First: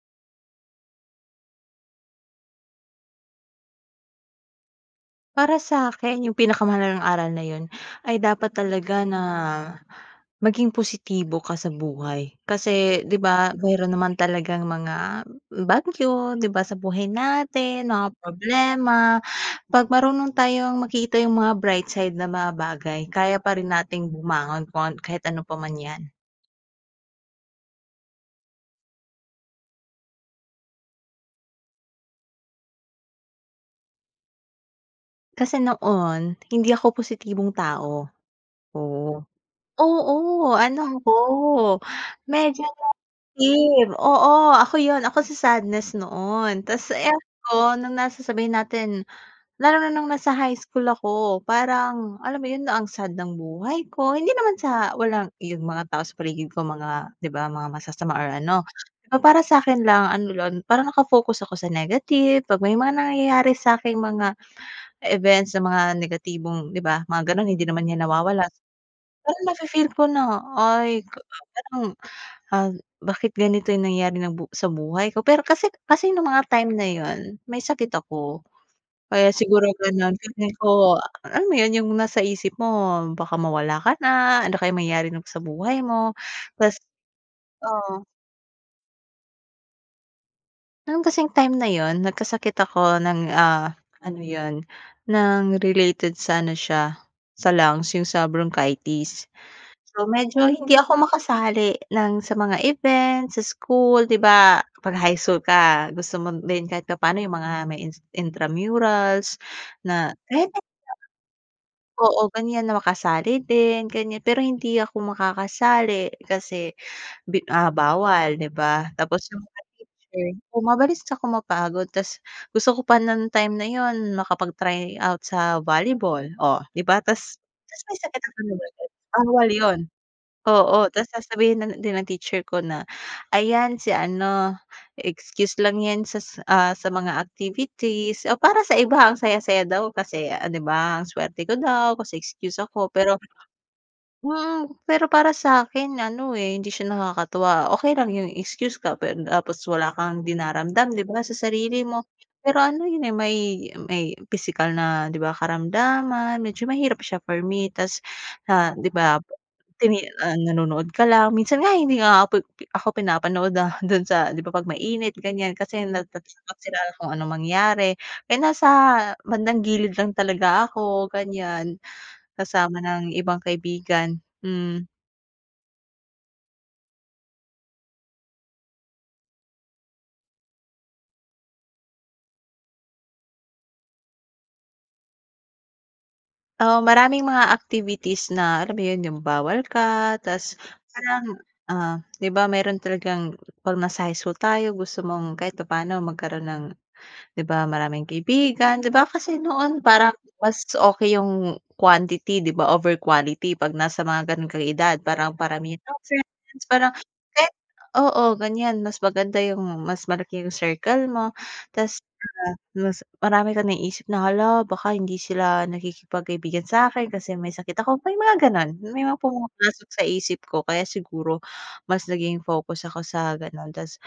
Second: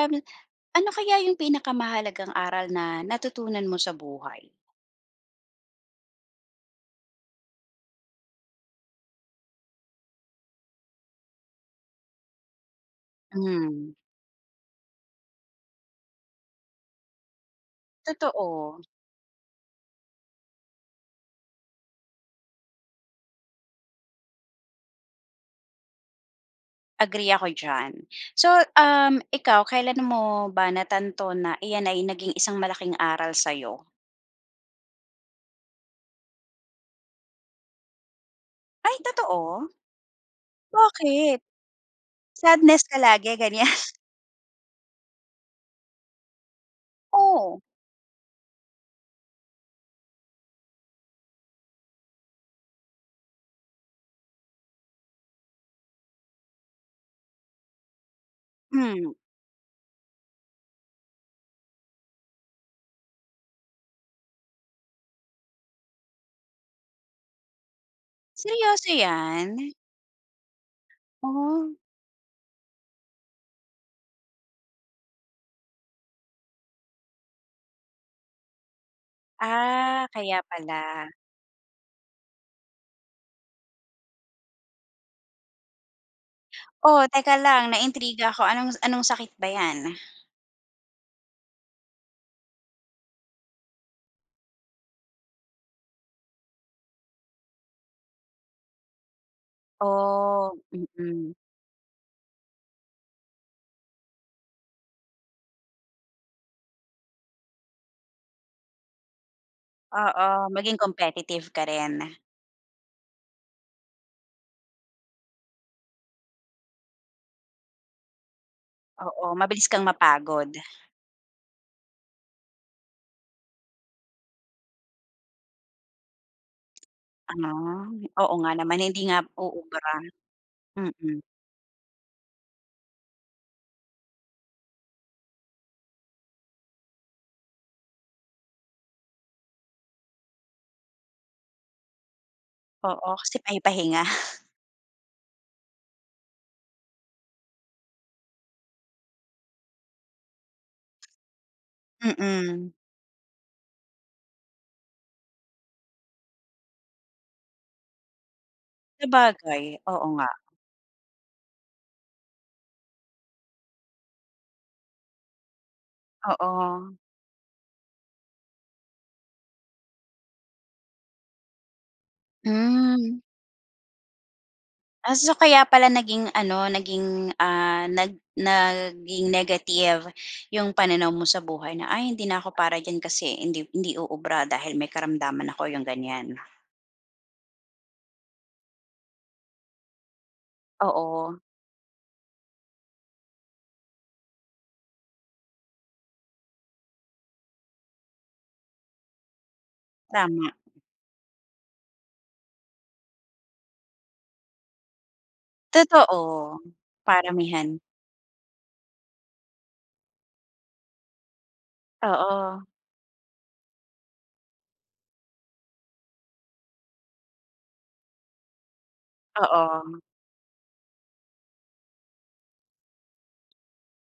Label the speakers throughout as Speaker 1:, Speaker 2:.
Speaker 1: Um, ano kaya yung pinakamahalagang aral na natutunan mo sa buhay?
Speaker 2: Para sa'kin yung pinakamahalagang aral na yun ay dapat talaga na maging positibo ka sa buhay. Kasi 'di ba meron
Speaker 1: Hmm.
Speaker 2: naman talagang mga bagyo, 'di ba, sa buhay natin, mga
Speaker 1: Totoo.
Speaker 2: problema. 'Pag marunong tayong makita yung mga bright side na mga bagay kaya pa rin nating bumangon kuwan kahit ano pa man 'yan.
Speaker 1: Agree ako diyan. So, um, ikaw kailan mo ba natanto na iyan ay naging isang malaking aral sa 'yo?
Speaker 2: Kasi noon, hindi ako positibong tao,
Speaker 1: Ay
Speaker 2: oo.
Speaker 1: totoo?
Speaker 2: Oo, ano ako
Speaker 1: Bakit?
Speaker 2: medyo
Speaker 1: Sadness ka lagi, ganyan?
Speaker 2: negative. Oo, ako yun, ako si sadness noon. Tapos
Speaker 1: Oh.
Speaker 2: eto nung na sasabihin natin lalo na nung nasa high school ako parang alam mo yun 'no, ang sad ng buhay ko. Hindi naman sa walang yung mga tao sa paligid ko mga, di ba, mga masasama or ano.
Speaker 1: Hmm.
Speaker 2: Pero para sa'kin lang ano lang, parang naka-focus ako sa negative, 'pag may mga nangyayari sa aking mga events na mga negatibong di ba, mga ganun hindi naman 'yan nawawala.
Speaker 1: Seryoso
Speaker 2: Pero
Speaker 1: 'yan?
Speaker 2: nafi-feel ko na ay
Speaker 1: Ah.
Speaker 2: parang, ah, bakit ganito yung nangyayari ng bu sa buhay ko. Pero kasi kasi nung mga time na yun may sakit ako kaya siguro
Speaker 1: Ah,
Speaker 2: gano'n.
Speaker 1: kaya
Speaker 2: Feeling ko a
Speaker 1: pala.
Speaker 2: alam mo yun yung nasa isip mo baka mawala ka na, ano kayo mangyayari nung sa buhay mo. Tapos
Speaker 1: O teka lang,
Speaker 2: oh.
Speaker 1: naintriga ako. Anong, anong sakit ba 'yan?
Speaker 2: No'n kasing time na 'yon nagkasakit ako ng, ah, ano 'yon ng related sa ano siya sa lungs, 'yung sa bronchitis. So, medyo
Speaker 1: Oh.
Speaker 2: hindi ako
Speaker 1: Mm.
Speaker 2: makasali ng sa mga event, sa school, 'di ba 'pag high school ka gusto mo din kahit papaano 'yung mga may in intramurals na
Speaker 1: Oo,
Speaker 2: kahit ganito.
Speaker 1: maging competitive ka rin.
Speaker 2: Oo, ganiyan na makasali din ganiyan pero hindi ako makakasali kasi bi ah, bawal, 'di ba? Tapos
Speaker 1: Oo,
Speaker 2: 'yung mga
Speaker 1: mabilis kang
Speaker 2: teacher
Speaker 1: mapagod.
Speaker 2: oo mabalis ako mapagod tapos gusto ko pa ng time na 'yon makapag-try out sa volleyball o, 'di ba? Tapos tapos
Speaker 1: Ah,
Speaker 2: may sakit
Speaker 1: oo nga
Speaker 2: naman
Speaker 1: naman
Speaker 2: ako,
Speaker 1: hindi nga
Speaker 2: bawal 'yon,
Speaker 1: uubra,
Speaker 2: oo. Tapos
Speaker 1: mm.
Speaker 2: sasabihin na din ng teacher ko na ayan si ano, excuse lang 'yan sa, ah, sa mga activities, o para sa iba ang saya-saya daw kasi 'di ba, ang suwerte ko daw kasi excuse ako
Speaker 1: Oo,
Speaker 2: pero,
Speaker 1: kasi pahi-pahinga.
Speaker 2: wow, pero para sa akin ano, eh, hindi siya nakakatuwa. Okey lang 'yung excuse ka pero tapos wala kang dinaramdam 'di ba, sa sarili mo. Pero
Speaker 1: Mm.
Speaker 2: ano 'yun, eh, may may pisikal na 'di ba, karamdaman medyo mahirap siya for me. Tapos na 'di ba,
Speaker 1: Sabagay,
Speaker 2: tini
Speaker 1: oo nga.
Speaker 2: ah, nanonood ka lang, minsan nga, hindi nga ako pinapanood dahil do'n sa 'di ba, 'pag mainit ganiyan kasi natatakot sila
Speaker 1: Oo.
Speaker 2: kung anong mangyari, eh, nasa bandang gilid lang talaga ako ganiyan, kasama ng
Speaker 1: Hmm.
Speaker 2: ibang kaibigan, hmm.
Speaker 1: Ah. So, kaya pala naging ano naging, ah, nag naging negative 'yung pananaw mo sa buhay na, "Ay hindi na ako para diyan kasi hindi hindi uubra dahil may karamdaman ako," 'yung ganiyan.
Speaker 2: Oo, maraming mga activities na alam mo 'yon 'yung bawal ka tapos parang,
Speaker 1: Oo.
Speaker 2: ah, 'di ba meron talagang 'pag nasa high school tayo gusto mong kahit papaano magkaroon ng 'di ba maraming kaibigan, 'di ba kasi noon parang
Speaker 1: Tama.
Speaker 2: mas okey 'yung quantity 'di ba over quality 'pag nasa mga gano'n kang edad, parang paramihan ng
Speaker 1: Totoo.
Speaker 2: friends parang kahit
Speaker 1: Paramihan.
Speaker 2: oo, ganiyan. Mas maganda 'yung mas malaki yung circle mo, tapos 'di ba
Speaker 1: Oo.
Speaker 2: mas marami kang naiisip na, hala baka hindi sila nakikipag kaibigan sa'kin kasi may sakit ako, may mga gano'n. May mga pumapasok
Speaker 1: Oo.
Speaker 2: sa isip ko kaya siguro mas naging focus ako sa gano'n tapos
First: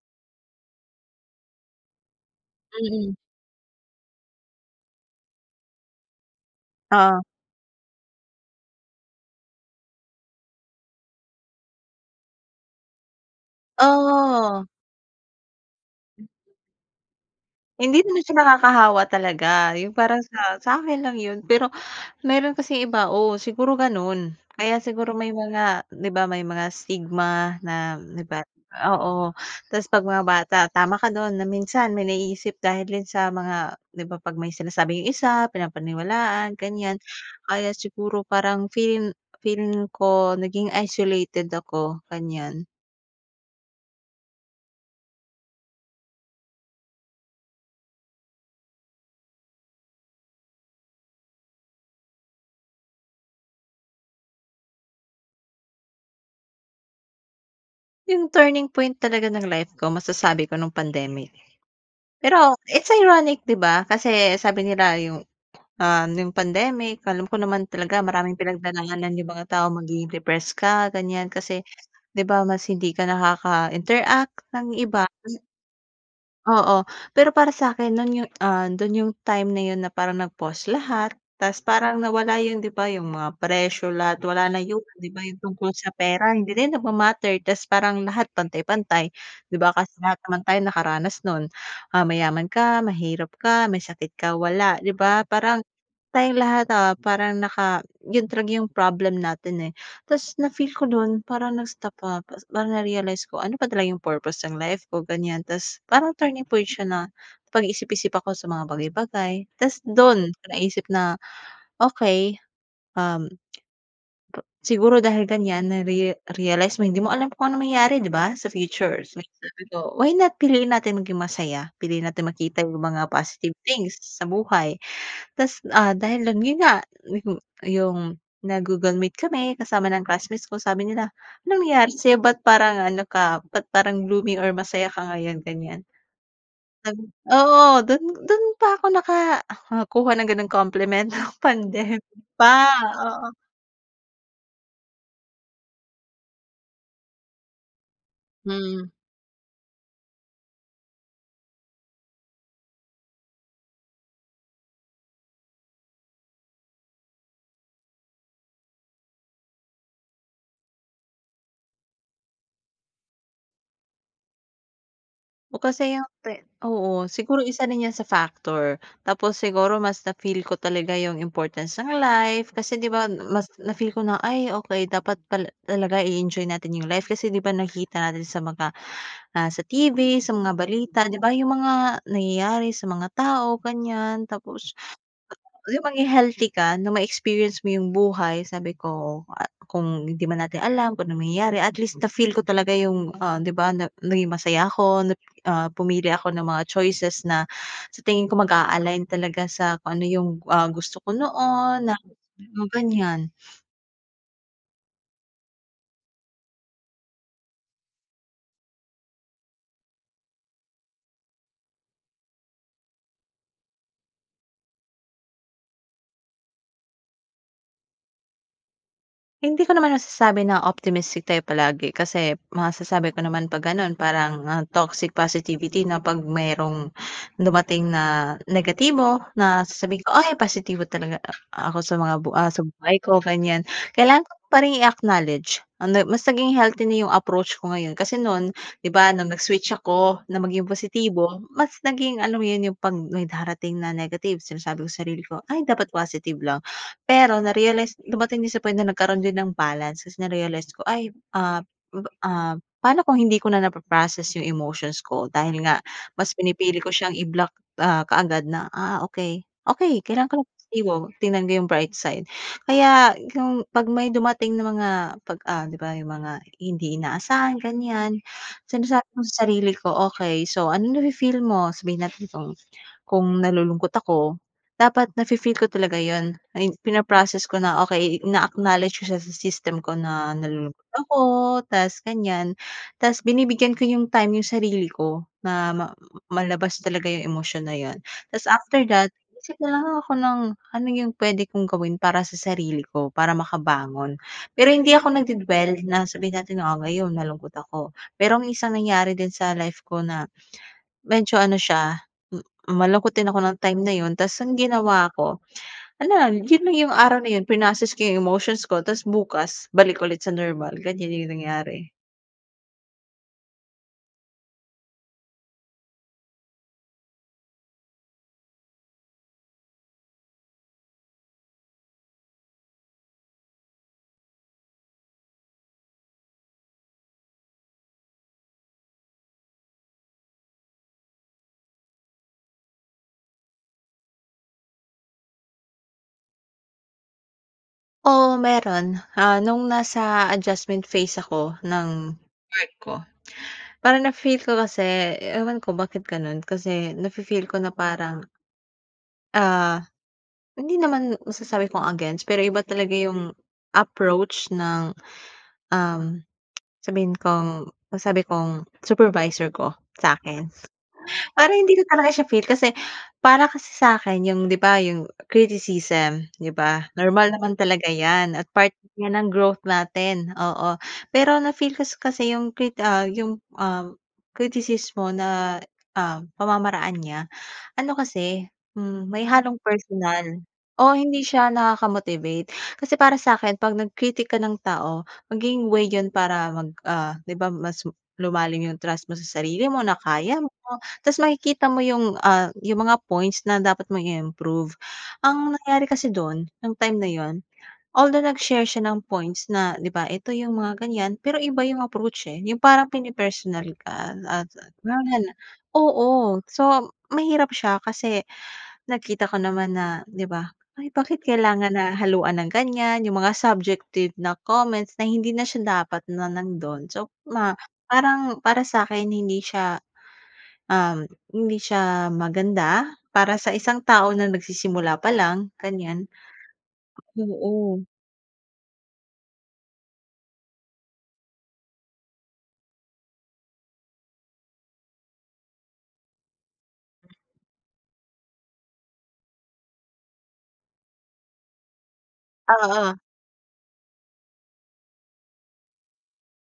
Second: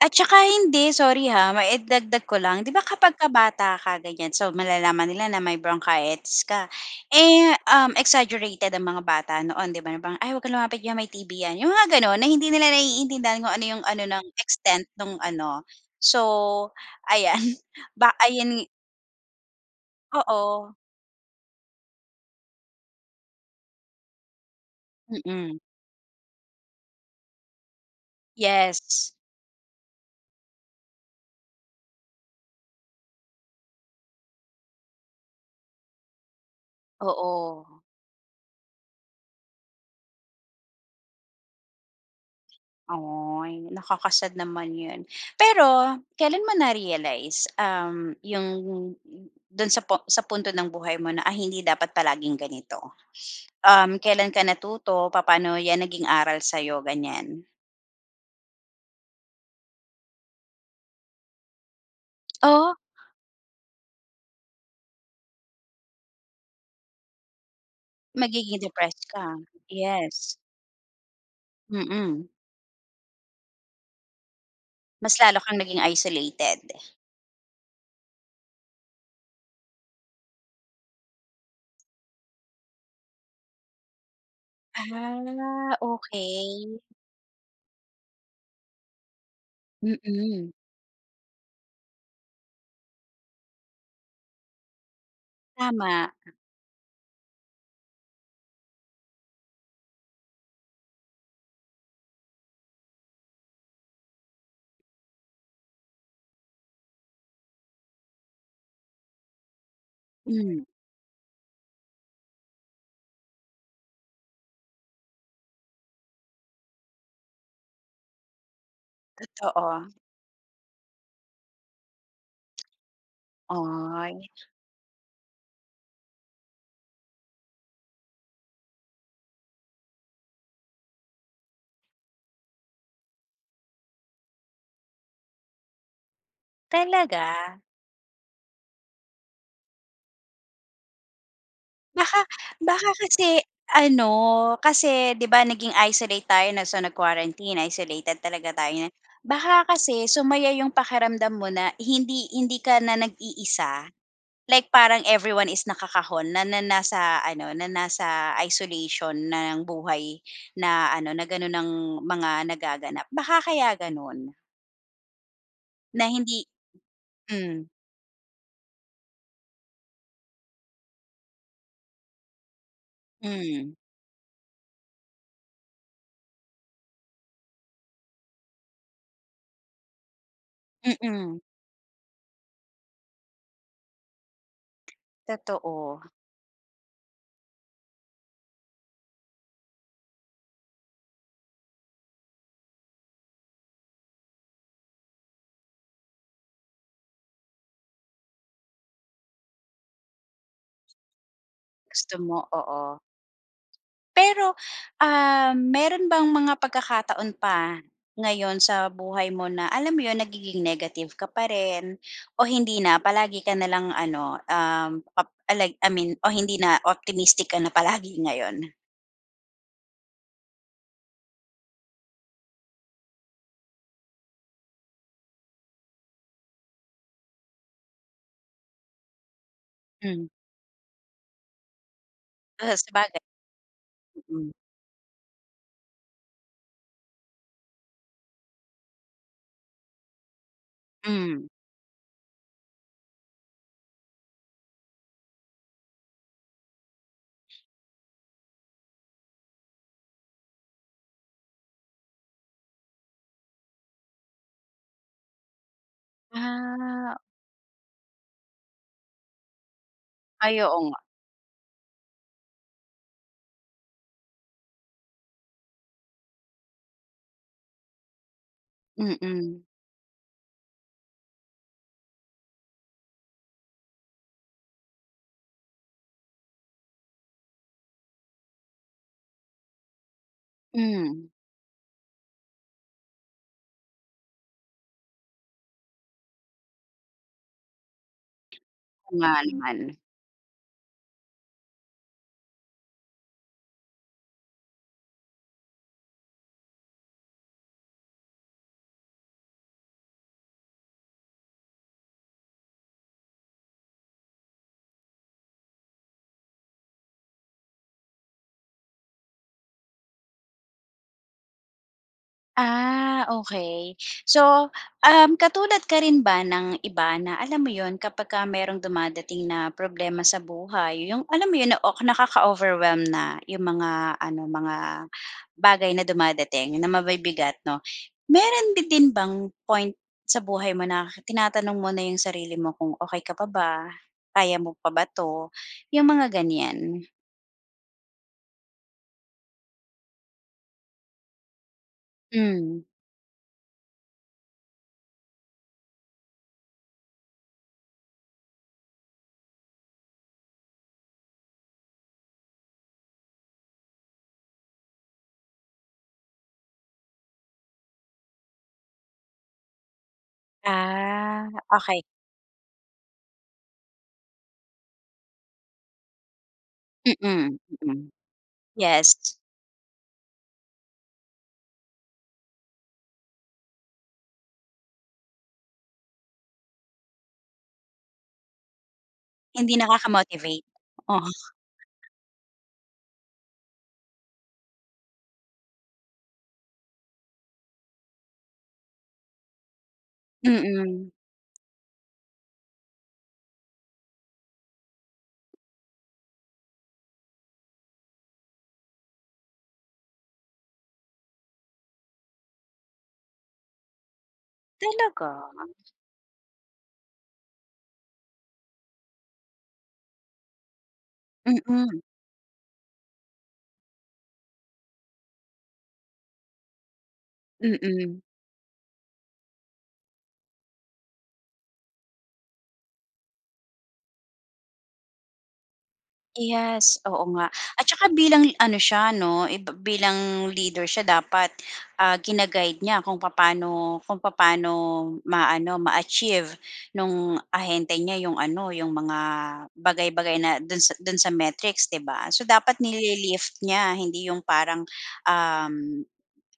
Speaker 1: At saka hindi, sorry ha, maidagdag ko lang. 'Di ba
Speaker 2: Mm.
Speaker 1: kapagka bata ka ganiyan, so malalaman nila na may bronchitis ka,
Speaker 2: Oo.
Speaker 1: eh, um, exaggerated ang mga bata noon 'di ba, na parang, "Ay huwag kang lumapit diyan may TB 'yan. "Yung mga gano'n, na hindi nila naiintindihan kung ano 'yung ano ng
Speaker 2: Oh.
Speaker 1: extent nung ano. So, ayan
Speaker 2: Hindi
Speaker 1: ba
Speaker 2: naman siya
Speaker 1: ayan
Speaker 2: nakakahawa talaga, 'yung parang sa sa
Speaker 1: Oo.
Speaker 2: akin lang 'yon. Pero meron kasing iba oo siguro gano'n. Kaya siguro may
Speaker 1: Mm.
Speaker 2: mga 'di ba may mga stigma na 'di ba,
Speaker 1: Yes.
Speaker 2: oo. Tapos, 'pag mga bata, tama ka don na minsan may naiisip dahil din sa mga 'di ba, 'pag may sinasabi 'yung isa pinapaniwalaan, ganiyan.
Speaker 1: Oo.
Speaker 2: Kaya siguro parang feel feeling ko naging isolated ako ganiyan.
Speaker 1: Ay, nakaka-sad naman 'yan. Pero, kailan mo na realize, um, 'yung do'n sa pu sa punto ng buhay mo na, ay hindi dapat palaging ganito? Um, kailan ka natuto, papaano 'yan naging aral sa'yo, ganiyan?
Speaker 2: 'Yung turning point talaga ng life ko masasabi ko nung pandemic. Pero,
Speaker 1: Oh?
Speaker 2: it's ironic, 'di ba? Kasi, sabi nila 'yung, ah, no'ng pandemic, alam ko naman talaga maraming
Speaker 1: Magiging depressed
Speaker 2: pinagdadaanan 'yung
Speaker 1: ka,
Speaker 2: mga tao, magiging
Speaker 1: yes.
Speaker 2: depressed ka ganiyan, kasi 'di
Speaker 1: Mm.
Speaker 2: ba mas hindi ka nakaka-interact ng iba,
Speaker 1: Mas lalo
Speaker 2: hmm.
Speaker 1: kang naging isolated.
Speaker 2: Oo, pero para sa'kin no'n 'yung, ah, don 'yung time na 'yon na parang nag-pause lahat, tapos parang nawala 'yung 'di ba, 'yung mga pressure lahat wala na 'yon 'di ba, 'yung tungkol
Speaker 1: Ah.
Speaker 2: sa pera hindi na 'yan
Speaker 1: Okey.
Speaker 2: nagma-matter tapos parang lahat pantay-pantay 'di ba, kasi lahat naman
Speaker 1: Mm.
Speaker 2: tayo nakaranas no'n. Ah, mayaman ka, mahirap ka, may sakit ka, wala, 'di ba? Parang
Speaker 1: Tama.
Speaker 2: tayong lahat, ah, parang naka 'yung talaga 'yung problem natin, eh. Tapos na feel ko do'n parang nag-stop, ah, parang na-realize ko ano ba talaga 'yung purpose ng life ko, ganiyan. Tapos parang turning point siya, napag-isip-isip ako sa mga bagay-bagay tapos do'n
Speaker 1: Hmm.
Speaker 2: naisip na okey, um, siguro dahil ganiyan nare-realized mo, hindi mo alam kung anong mangyari 'di ba sa future. Kaya sabi
Speaker 1: Totoo.
Speaker 2: ko, why not piliin natin maging masaya? Piliin natin makita 'yung mga positive things
Speaker 1: Ay.
Speaker 2: sa buhay. Tapos, ah, dahil dun 'yon nga 'yung 'yung nag-Google meet kami kasama ng classmates ko sabi nila, "anong nangyari sa'yo, ba't parang ano ka, ba't parang blooming or masaya ka ngayon?" ganiyan.
Speaker 1: Talaga?
Speaker 2: Oo, do'n do'n pa ako nakakuha ng gano'ng compliment, pandemic
Speaker 1: Baka
Speaker 2: pa,
Speaker 1: baka
Speaker 2: oo.
Speaker 1: kasi ano, kasi 'di ba naging isolate tayo na so nag-quarantine, isolated talaga tayo
Speaker 2: Hmm.
Speaker 1: niyan. Baka kasi sumaya 'yung pakiramdam mo na hindi hindi ka na nag-iisa, like parang everyone is nakakahon na na nasa ano na nasa isolation ng buhay na ano na gano'n ang mga nagaganap, baka kaya gano'n.
Speaker 2: O kasi
Speaker 1: Na
Speaker 2: yung
Speaker 1: hindi
Speaker 2: te oo, siguro isa
Speaker 1: hmm.
Speaker 2: rin yan sa factor. Tapos, siguro mas na-feel ko talaga yung importance ng life. Kasi, 'di ban mas
Speaker 1: Hmm.
Speaker 2: na-feel ko na, "Ay, okey dapat pala talaga i-enjoy natin yung life." Kasi, 'di ba, nakikita natin sa mga, ah, sa TV, sa mga balita, 'di ba,
Speaker 1: Mm.
Speaker 2: yung mga nangyayari sa mga tao, ganyan. Tapos, yung
Speaker 1: Totoo.
Speaker 2: mga healthy ka na may experience mo yung buhay. Sabi ko, ah, kung hindi man natin alam kung ano mangyayari at least na-feel ko talaga yung, ah 'di ba, na naging masaya ako nap ah, pumili ako ng mga choices na sa tingin ko mag-a-align talaga sa kung ano yung, ah, gusto ko noon na
Speaker 1: Gusto mo,
Speaker 2: mm,
Speaker 1: oo.
Speaker 2: ganyan.
Speaker 1: Pero, um, meron bang mga pagkakataon pa ngayon sa buhay mo na alam mo 'yon nagiging negative ka pa rin o hindi na? Palagi ka na lang ano, um, pap alay I mean o hindi na optimistic ka na palagi ngayon?
Speaker 2: Hindi ko naman nasasabi na optimistic tayo palagi kasi masasabi ko naman 'pag gano'n parang, ah, toxic positivity na 'pag merong dumating na negatibo na sasabihin ko
Speaker 1: Hmm.
Speaker 2: "Ay, positibo talaga a ako sa mga bu ah, sa
Speaker 1: Ah,
Speaker 2: buhay ko
Speaker 1: sabagay,
Speaker 2: ganyan." Kailangan ko
Speaker 1: mm.
Speaker 2: pa ring i-acknowledge, ah, na mas naging healthy na yung approach ko ngayon. Kasi no'n, 'di ba, nung nag-switch ako na maging positibo,
Speaker 1: Hmm.
Speaker 2: mas naging alam mo yun, yung 'pag may darating na negative sinasabi ko sarili ko, "Ay, dapat positive lang." Pero narealize dumating din sa point na nagkaroon din ng balance. Kasi narealize ko ay, ah, pa ah, paano kung hindi ko na napa-process yung emotions ko dahil nga mas pinipili ko siyang
Speaker 1: Ah.
Speaker 2: i-block, ah, kaagad na, "Ah, okey, okey, kailangan ko lang
Speaker 1: Ay, oo
Speaker 2: positibo.
Speaker 1: nga.
Speaker 2: Tignan ko yung bright side." Kaya yung 'pag may dumating na mga 'pag ah, 'di ba, yung mga hindi inaasahan, ganyan. Sinasabi ko sa
Speaker 1: Mm.
Speaker 2: sarili ko okey. So, anong nafi-feel mo? Sabihin natin kung kung nalulungkot ako dapat nafi-feel ko talaga yun. Ayun, pina-process ko na okey ina-acknowledge ko siya sa system ko na nalulungkot ako
Speaker 1: Hmm.
Speaker 2: tas ganyan. Tas binibigyan ko yung time yung sarili ko na ma malabas talaga yung emosyon na yun. Tas, after
Speaker 1: O,
Speaker 2: that
Speaker 1: nga
Speaker 2: isip na lang
Speaker 1: naman.
Speaker 2: ako ng ano yung pwede kong gawin para sa sarili ko para makabangon. Pero hindi ako nagde-dwell na sabihin natin na, "Oh, ngayon malungkot ako." Merong isang nangyari din sa life ko na medyo ano siya m malungkot din ako nong time na yun. Tas ang ginawa ko ano lang, yun na yung araw na yun prinocess ko yung emotions ko tas bukas balik ulit sa normal ganyan yung nangyari.
Speaker 1: Ah, okey. So, um, katulad ka rin ba ng iba na alam mo 'yon kapag ka mayrong dumadating na problema sa buhay 'yong alam mo 'yon, na ok nakaka-overwhelm na 'yong mga ano mga bagay na dumadating na mabibigat 'no. Mayro'n ba din bang point sa buhay mo na tinatanong mo na 'yong sarili mo kung okey ka pa ba, kaya mo pa ba 'to, 'yong mga ganiyan?
Speaker 2: Oo, mayro'n. Ah, nung nasa adjustment phase ako nung work
Speaker 1: Hmm.
Speaker 2: ko. Parang na-feel ko kasi ewan ko bakit gano'n kasi nafi-feel ko na parang Ah, hindi naman masasabi kong against pero iba talaga yung approach ng, um, sabihin kong nasabi kong supervisor ko, sa'kin.
Speaker 1: Ah,
Speaker 2: Parang hindi ko
Speaker 1: okey.
Speaker 2: talaga siya feel kasi para kasi sa 'kin yung 'di ba yung criticism 'di ba, normal naman
Speaker 1: Mm,
Speaker 2: talaga
Speaker 1: mm.
Speaker 2: 'yan at part 'yan ng
Speaker 1: Yes.
Speaker 2: growth natin, oo. Pero na-feel kas kasi yung krit ah, yung, um, kritisismo na, ah, pamamaraan niya. Ano kasi, hmm, may halong
Speaker 1: Hindi
Speaker 2: personal,
Speaker 1: nakakamotivate.
Speaker 2: oo, hindi
Speaker 1: Oo.
Speaker 2: siya nakaka-motivate. Kasi para sa 'kin 'pag nag-critic ka ng tao maging way 'yun para mag, ah, 'di ba mas lumalim yung trust mo sa sarili mo na kaya mo
Speaker 1: Mm.
Speaker 2: ta's makikita mo yung, ah, yung mga points na dapat mong i-improve. Ang nangyari kasi do'n nung time na 'yon, although nag-share siya ng points na 'di ba, ito yung mga ganyan, pero iba yung approach, eh, yung parang pini-personal ka.
Speaker 1: Talaga?
Speaker 2: [unintelligible] Oo, so mahirap siya kasi nakita ko naman na, 'di ba ay, bakit kailangan na
Speaker 1: Mm.
Speaker 2: haluan ng ganyan yung mga subjective na comments na hindi na siya dapat na nando'n. So ma
Speaker 1: Mm.
Speaker 2: parang para sa 'kin hindi siya, um, hindi siya maganda para sa isang tao na nagsisimula pa lang, ganiyan
Speaker 1: Yes, oo nga.
Speaker 2: Oo.
Speaker 1: At saka bilang ano siya 'no, eh, bi bilang leader siya dapat, ah, gina-guide niya kung papaano kung papaano ma-ano ma-achieve no'ng ahente niya 'yong ano, 'yong mga bagay-bagay na do'n sa do'n sa metrics 'di ba? So
Speaker 2: Ah,
Speaker 1: dapat
Speaker 2: oo.
Speaker 1: nili-lift niya hindi 'yong parang, um,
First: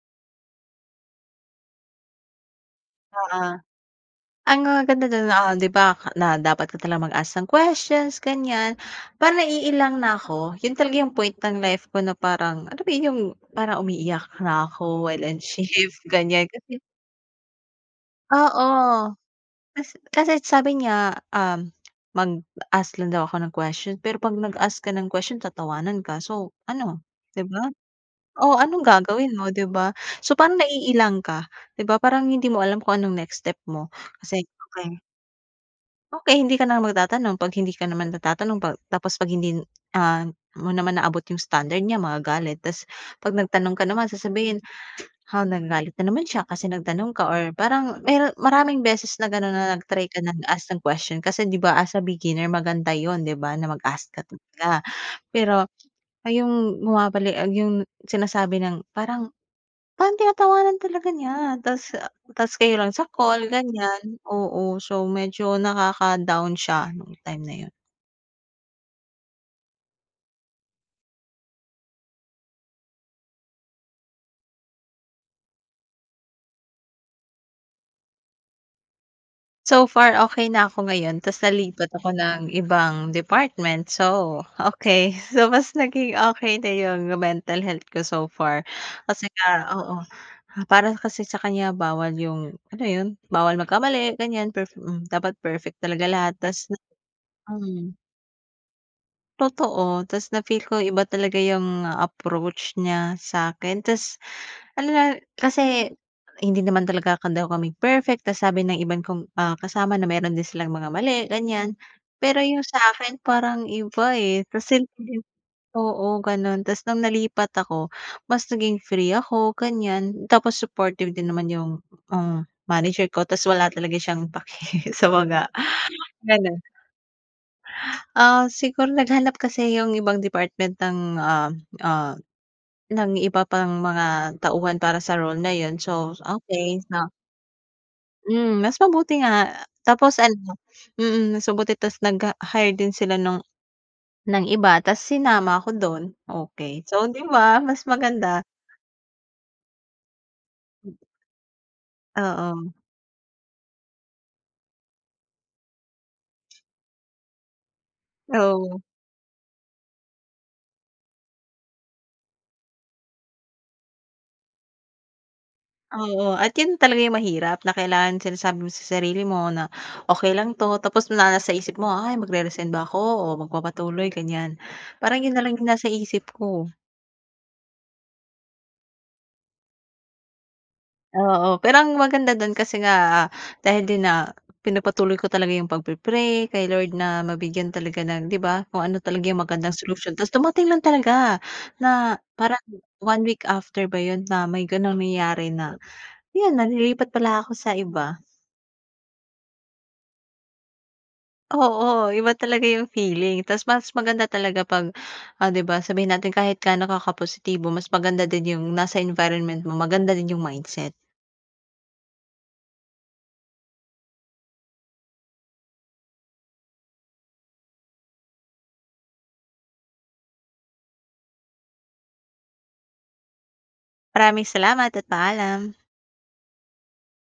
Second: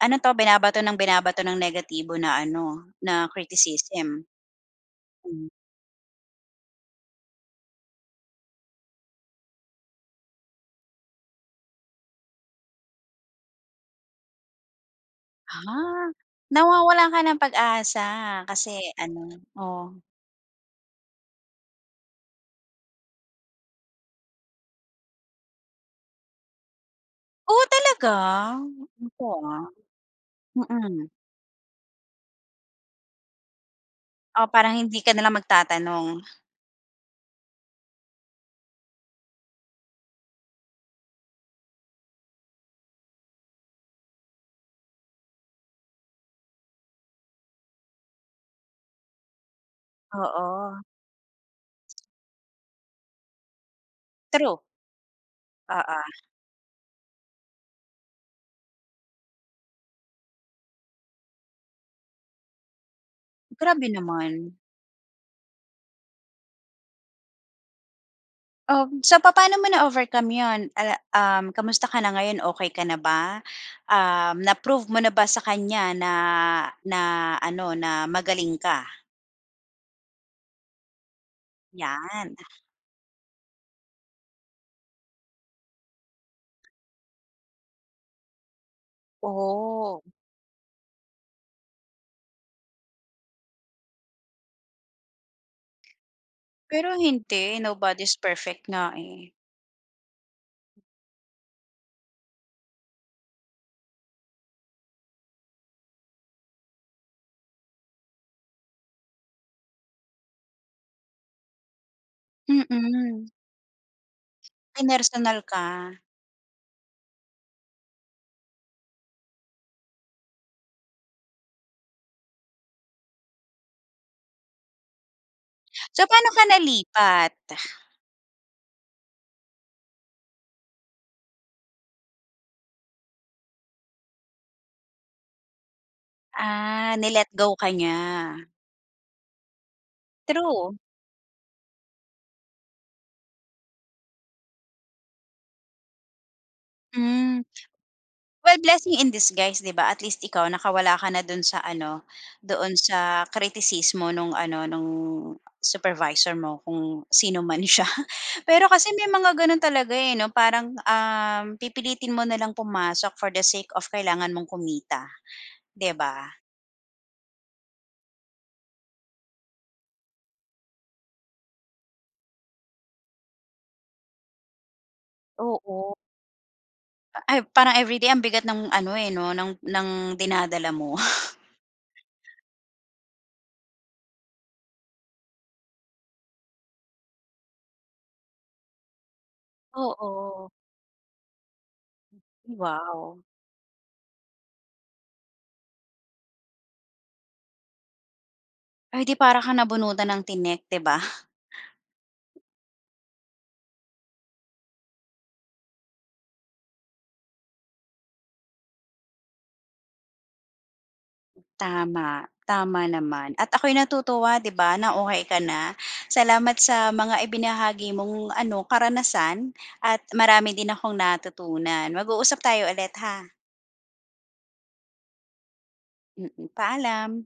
Speaker 1: ano 'to binabato ng binabato ng negatibo na ano, na
Speaker 2: Oo.
Speaker 1: criticism.
Speaker 2: Ang maganda do'n,
Speaker 1: Hmm.
Speaker 2: ah, 'di ba na dapat ka talagang mag-ask ng questions ganiyan. Parang naiilang na 'ko 'yun talaga yung point ng life ko na parang alam mo yung parang umiiyak na 'ko while on shift,
Speaker 1: Ah!
Speaker 2: ganiyan kasi
Speaker 1: Nawawalan ka ng pag-asa
Speaker 2: oo.
Speaker 1: kasi ano. Oh.
Speaker 2: Kasi kasi sabi niya, um, mag-ask lang daw ako ng question pero 'pag nag-ask ka ng question tatawanan ka so, ano 'di
Speaker 1: Oh,
Speaker 2: ba?
Speaker 1: talaga?
Speaker 2: Oh, anong
Speaker 1: Naku,
Speaker 2: gagawin mo
Speaker 1: ha.
Speaker 2: 'di ba? So parang
Speaker 1: Mm.
Speaker 2: naiilang ka. 'Di ba, parang hindi mo alam kung anong next step mo kasi.
Speaker 1: O parang
Speaker 2: [unintelligible]
Speaker 1: hindi ka na lang magtatanong.
Speaker 2: Okey, hindi ka na magtatanong 'pag hindi ka naman natatanong 'pag tapos 'pag hindi, ah, mo naman naabot yung standard niya magagalit ta's 'pag nagtanong ka naman sasabihin, ha, nagagalit na naman siya kasi nagtanong ka or parang mero maraming beses na gano'n na nag-try ka nag-ask ng
Speaker 1: Oo.
Speaker 2: question kasi 'di ba as a beginner maganda 'yon 'di ba na mag-ask ka
Speaker 1: True.
Speaker 2: talaga. Pero,
Speaker 1: Oo.
Speaker 2: ah, 'yong bumabali ah, 'yong sinasabi ng parang parang tinatawanan talaga niya ta's ah, ta's kayo lang sa call
Speaker 1: Grabe
Speaker 2: ganiyan.
Speaker 1: naman.
Speaker 2: Oo, so medyo nakaka-down siya nung time na 'yon.
Speaker 1: Um, so papa'no mo na-overcome yun, uh, um, kumusta ka na ngayon, okey ka na ba? Um, na-prove mo na ba sa kanya na na ano, na magaling ka?
Speaker 2: So far okey na ako ngayon ta's nalipat ako
Speaker 1: Yan.
Speaker 2: ng ibang department, so okey. So mas naging okey na 'yung mental health ko so far. Kasi nga
Speaker 1: Oh.
Speaker 2: oo, ah para kasi sa kanya bawal 'yung, alam mo 'yun, bawal magkamali ganiyan perfe hmm, dapat perfect talaga lahat ta's na
Speaker 1: Pero hindi,
Speaker 2: mhm.
Speaker 1: nobody's perfect nga, eh.
Speaker 2: Totoo, ta's na feel ko iba talaga 'yung approach niya sa'kin, ta's ano na kasi hindi naman talaga ka daw kami perfect ta's sabi ng ibang kong, ah, kasama na meron din silang mga mali ganiyan. Pero 'yung sa akin
Speaker 1: Mm.
Speaker 2: parang iba, eh, kasi 'di
Speaker 1: Pinersonal ka.
Speaker 2: oo ganun ta's nung nalipat ako mas naging free ako ganiyan, tapos supportive din naman 'yung, ah, manager ko tapos wala talaga siyang pake sa mga
Speaker 1: So pa'no ka
Speaker 2: ganun.
Speaker 1: nalipat?
Speaker 2: Ah, siguro naghanap kasi 'yung ibang department ng, ah ah ng iba pang mga tauhan para sa role na 'yun so okey,
Speaker 1: Ah, ni
Speaker 2: so
Speaker 1: let go ka niya.
Speaker 2: Hmm, mas mabuti nga, tapos ano
Speaker 1: True.
Speaker 2: mm, mas mabuti tapos nag, ah, hire din sila nung ng iba ta's sinama ako dun, okey so 'di
Speaker 1: Hmm.
Speaker 2: ba mas maganda.
Speaker 1: Well blessing in disguise 'di ba at least ikaw nakawala ka na dun sa ano,
Speaker 2: Oo.
Speaker 1: doon sa kritisismo nung ano nung supervisor mo kung sino man siya. Pero
Speaker 2: Oo.
Speaker 1: kasi may mga ganun talaga, eh, 'no parang, um, pipilitin mo na lang pumasok for the sake of kailangan mong kumita, 'di ba?
Speaker 2: Oo at 'yun talaga 'yung mahirap na kailangan sinasabi mo sa sarili mo na "Okey lang 'to" tapos na nasa isip mo ay mag-re-resign ba ako o magpapatuloy ganiyan, parang 'yun na lang 'yung nasa
Speaker 1: Oo.
Speaker 2: isip ko.
Speaker 1: Ay parang everyday ang bigat ng ano, eh, 'no ng ng dinadala mo.
Speaker 2: Oo, pero ang maganda dun kasi nga, ah, dahil din, ah, pinagpatuloy ko talaga 'yung pagpi-pray kay Lord na mabigyan talaga ng 'di ba kung ano talaga 'yung magandang solusyon. Tapos
Speaker 1: Oo.
Speaker 2: dumating lang talaga, na parang
Speaker 1: Wow!
Speaker 2: one week after ba 'yun na may ganung nangyari na, 'yun na lilipat pala ako sa iba.
Speaker 1: Ay di para kang nabunutan ng tinik 'di ba.
Speaker 2: Oo, iba talaga 'yung feeling ta's mas maganda talaga pag, oh 'di ba sabihin natin kahit gaano ka ka-positibo mas maganda din 'yung nasa environment mo maganda din 'yung mindset.
Speaker 1: Tama, tama naman, at ako'y natutuwa 'di ba na okey ka na. Salamat sa mga ibinahagi mong ano karanasan at marami din akong natutunan. Mag-uusap tayo ulit ha.
Speaker 2: Maraming salamat at paalam!
Speaker 1: Mm, paalam!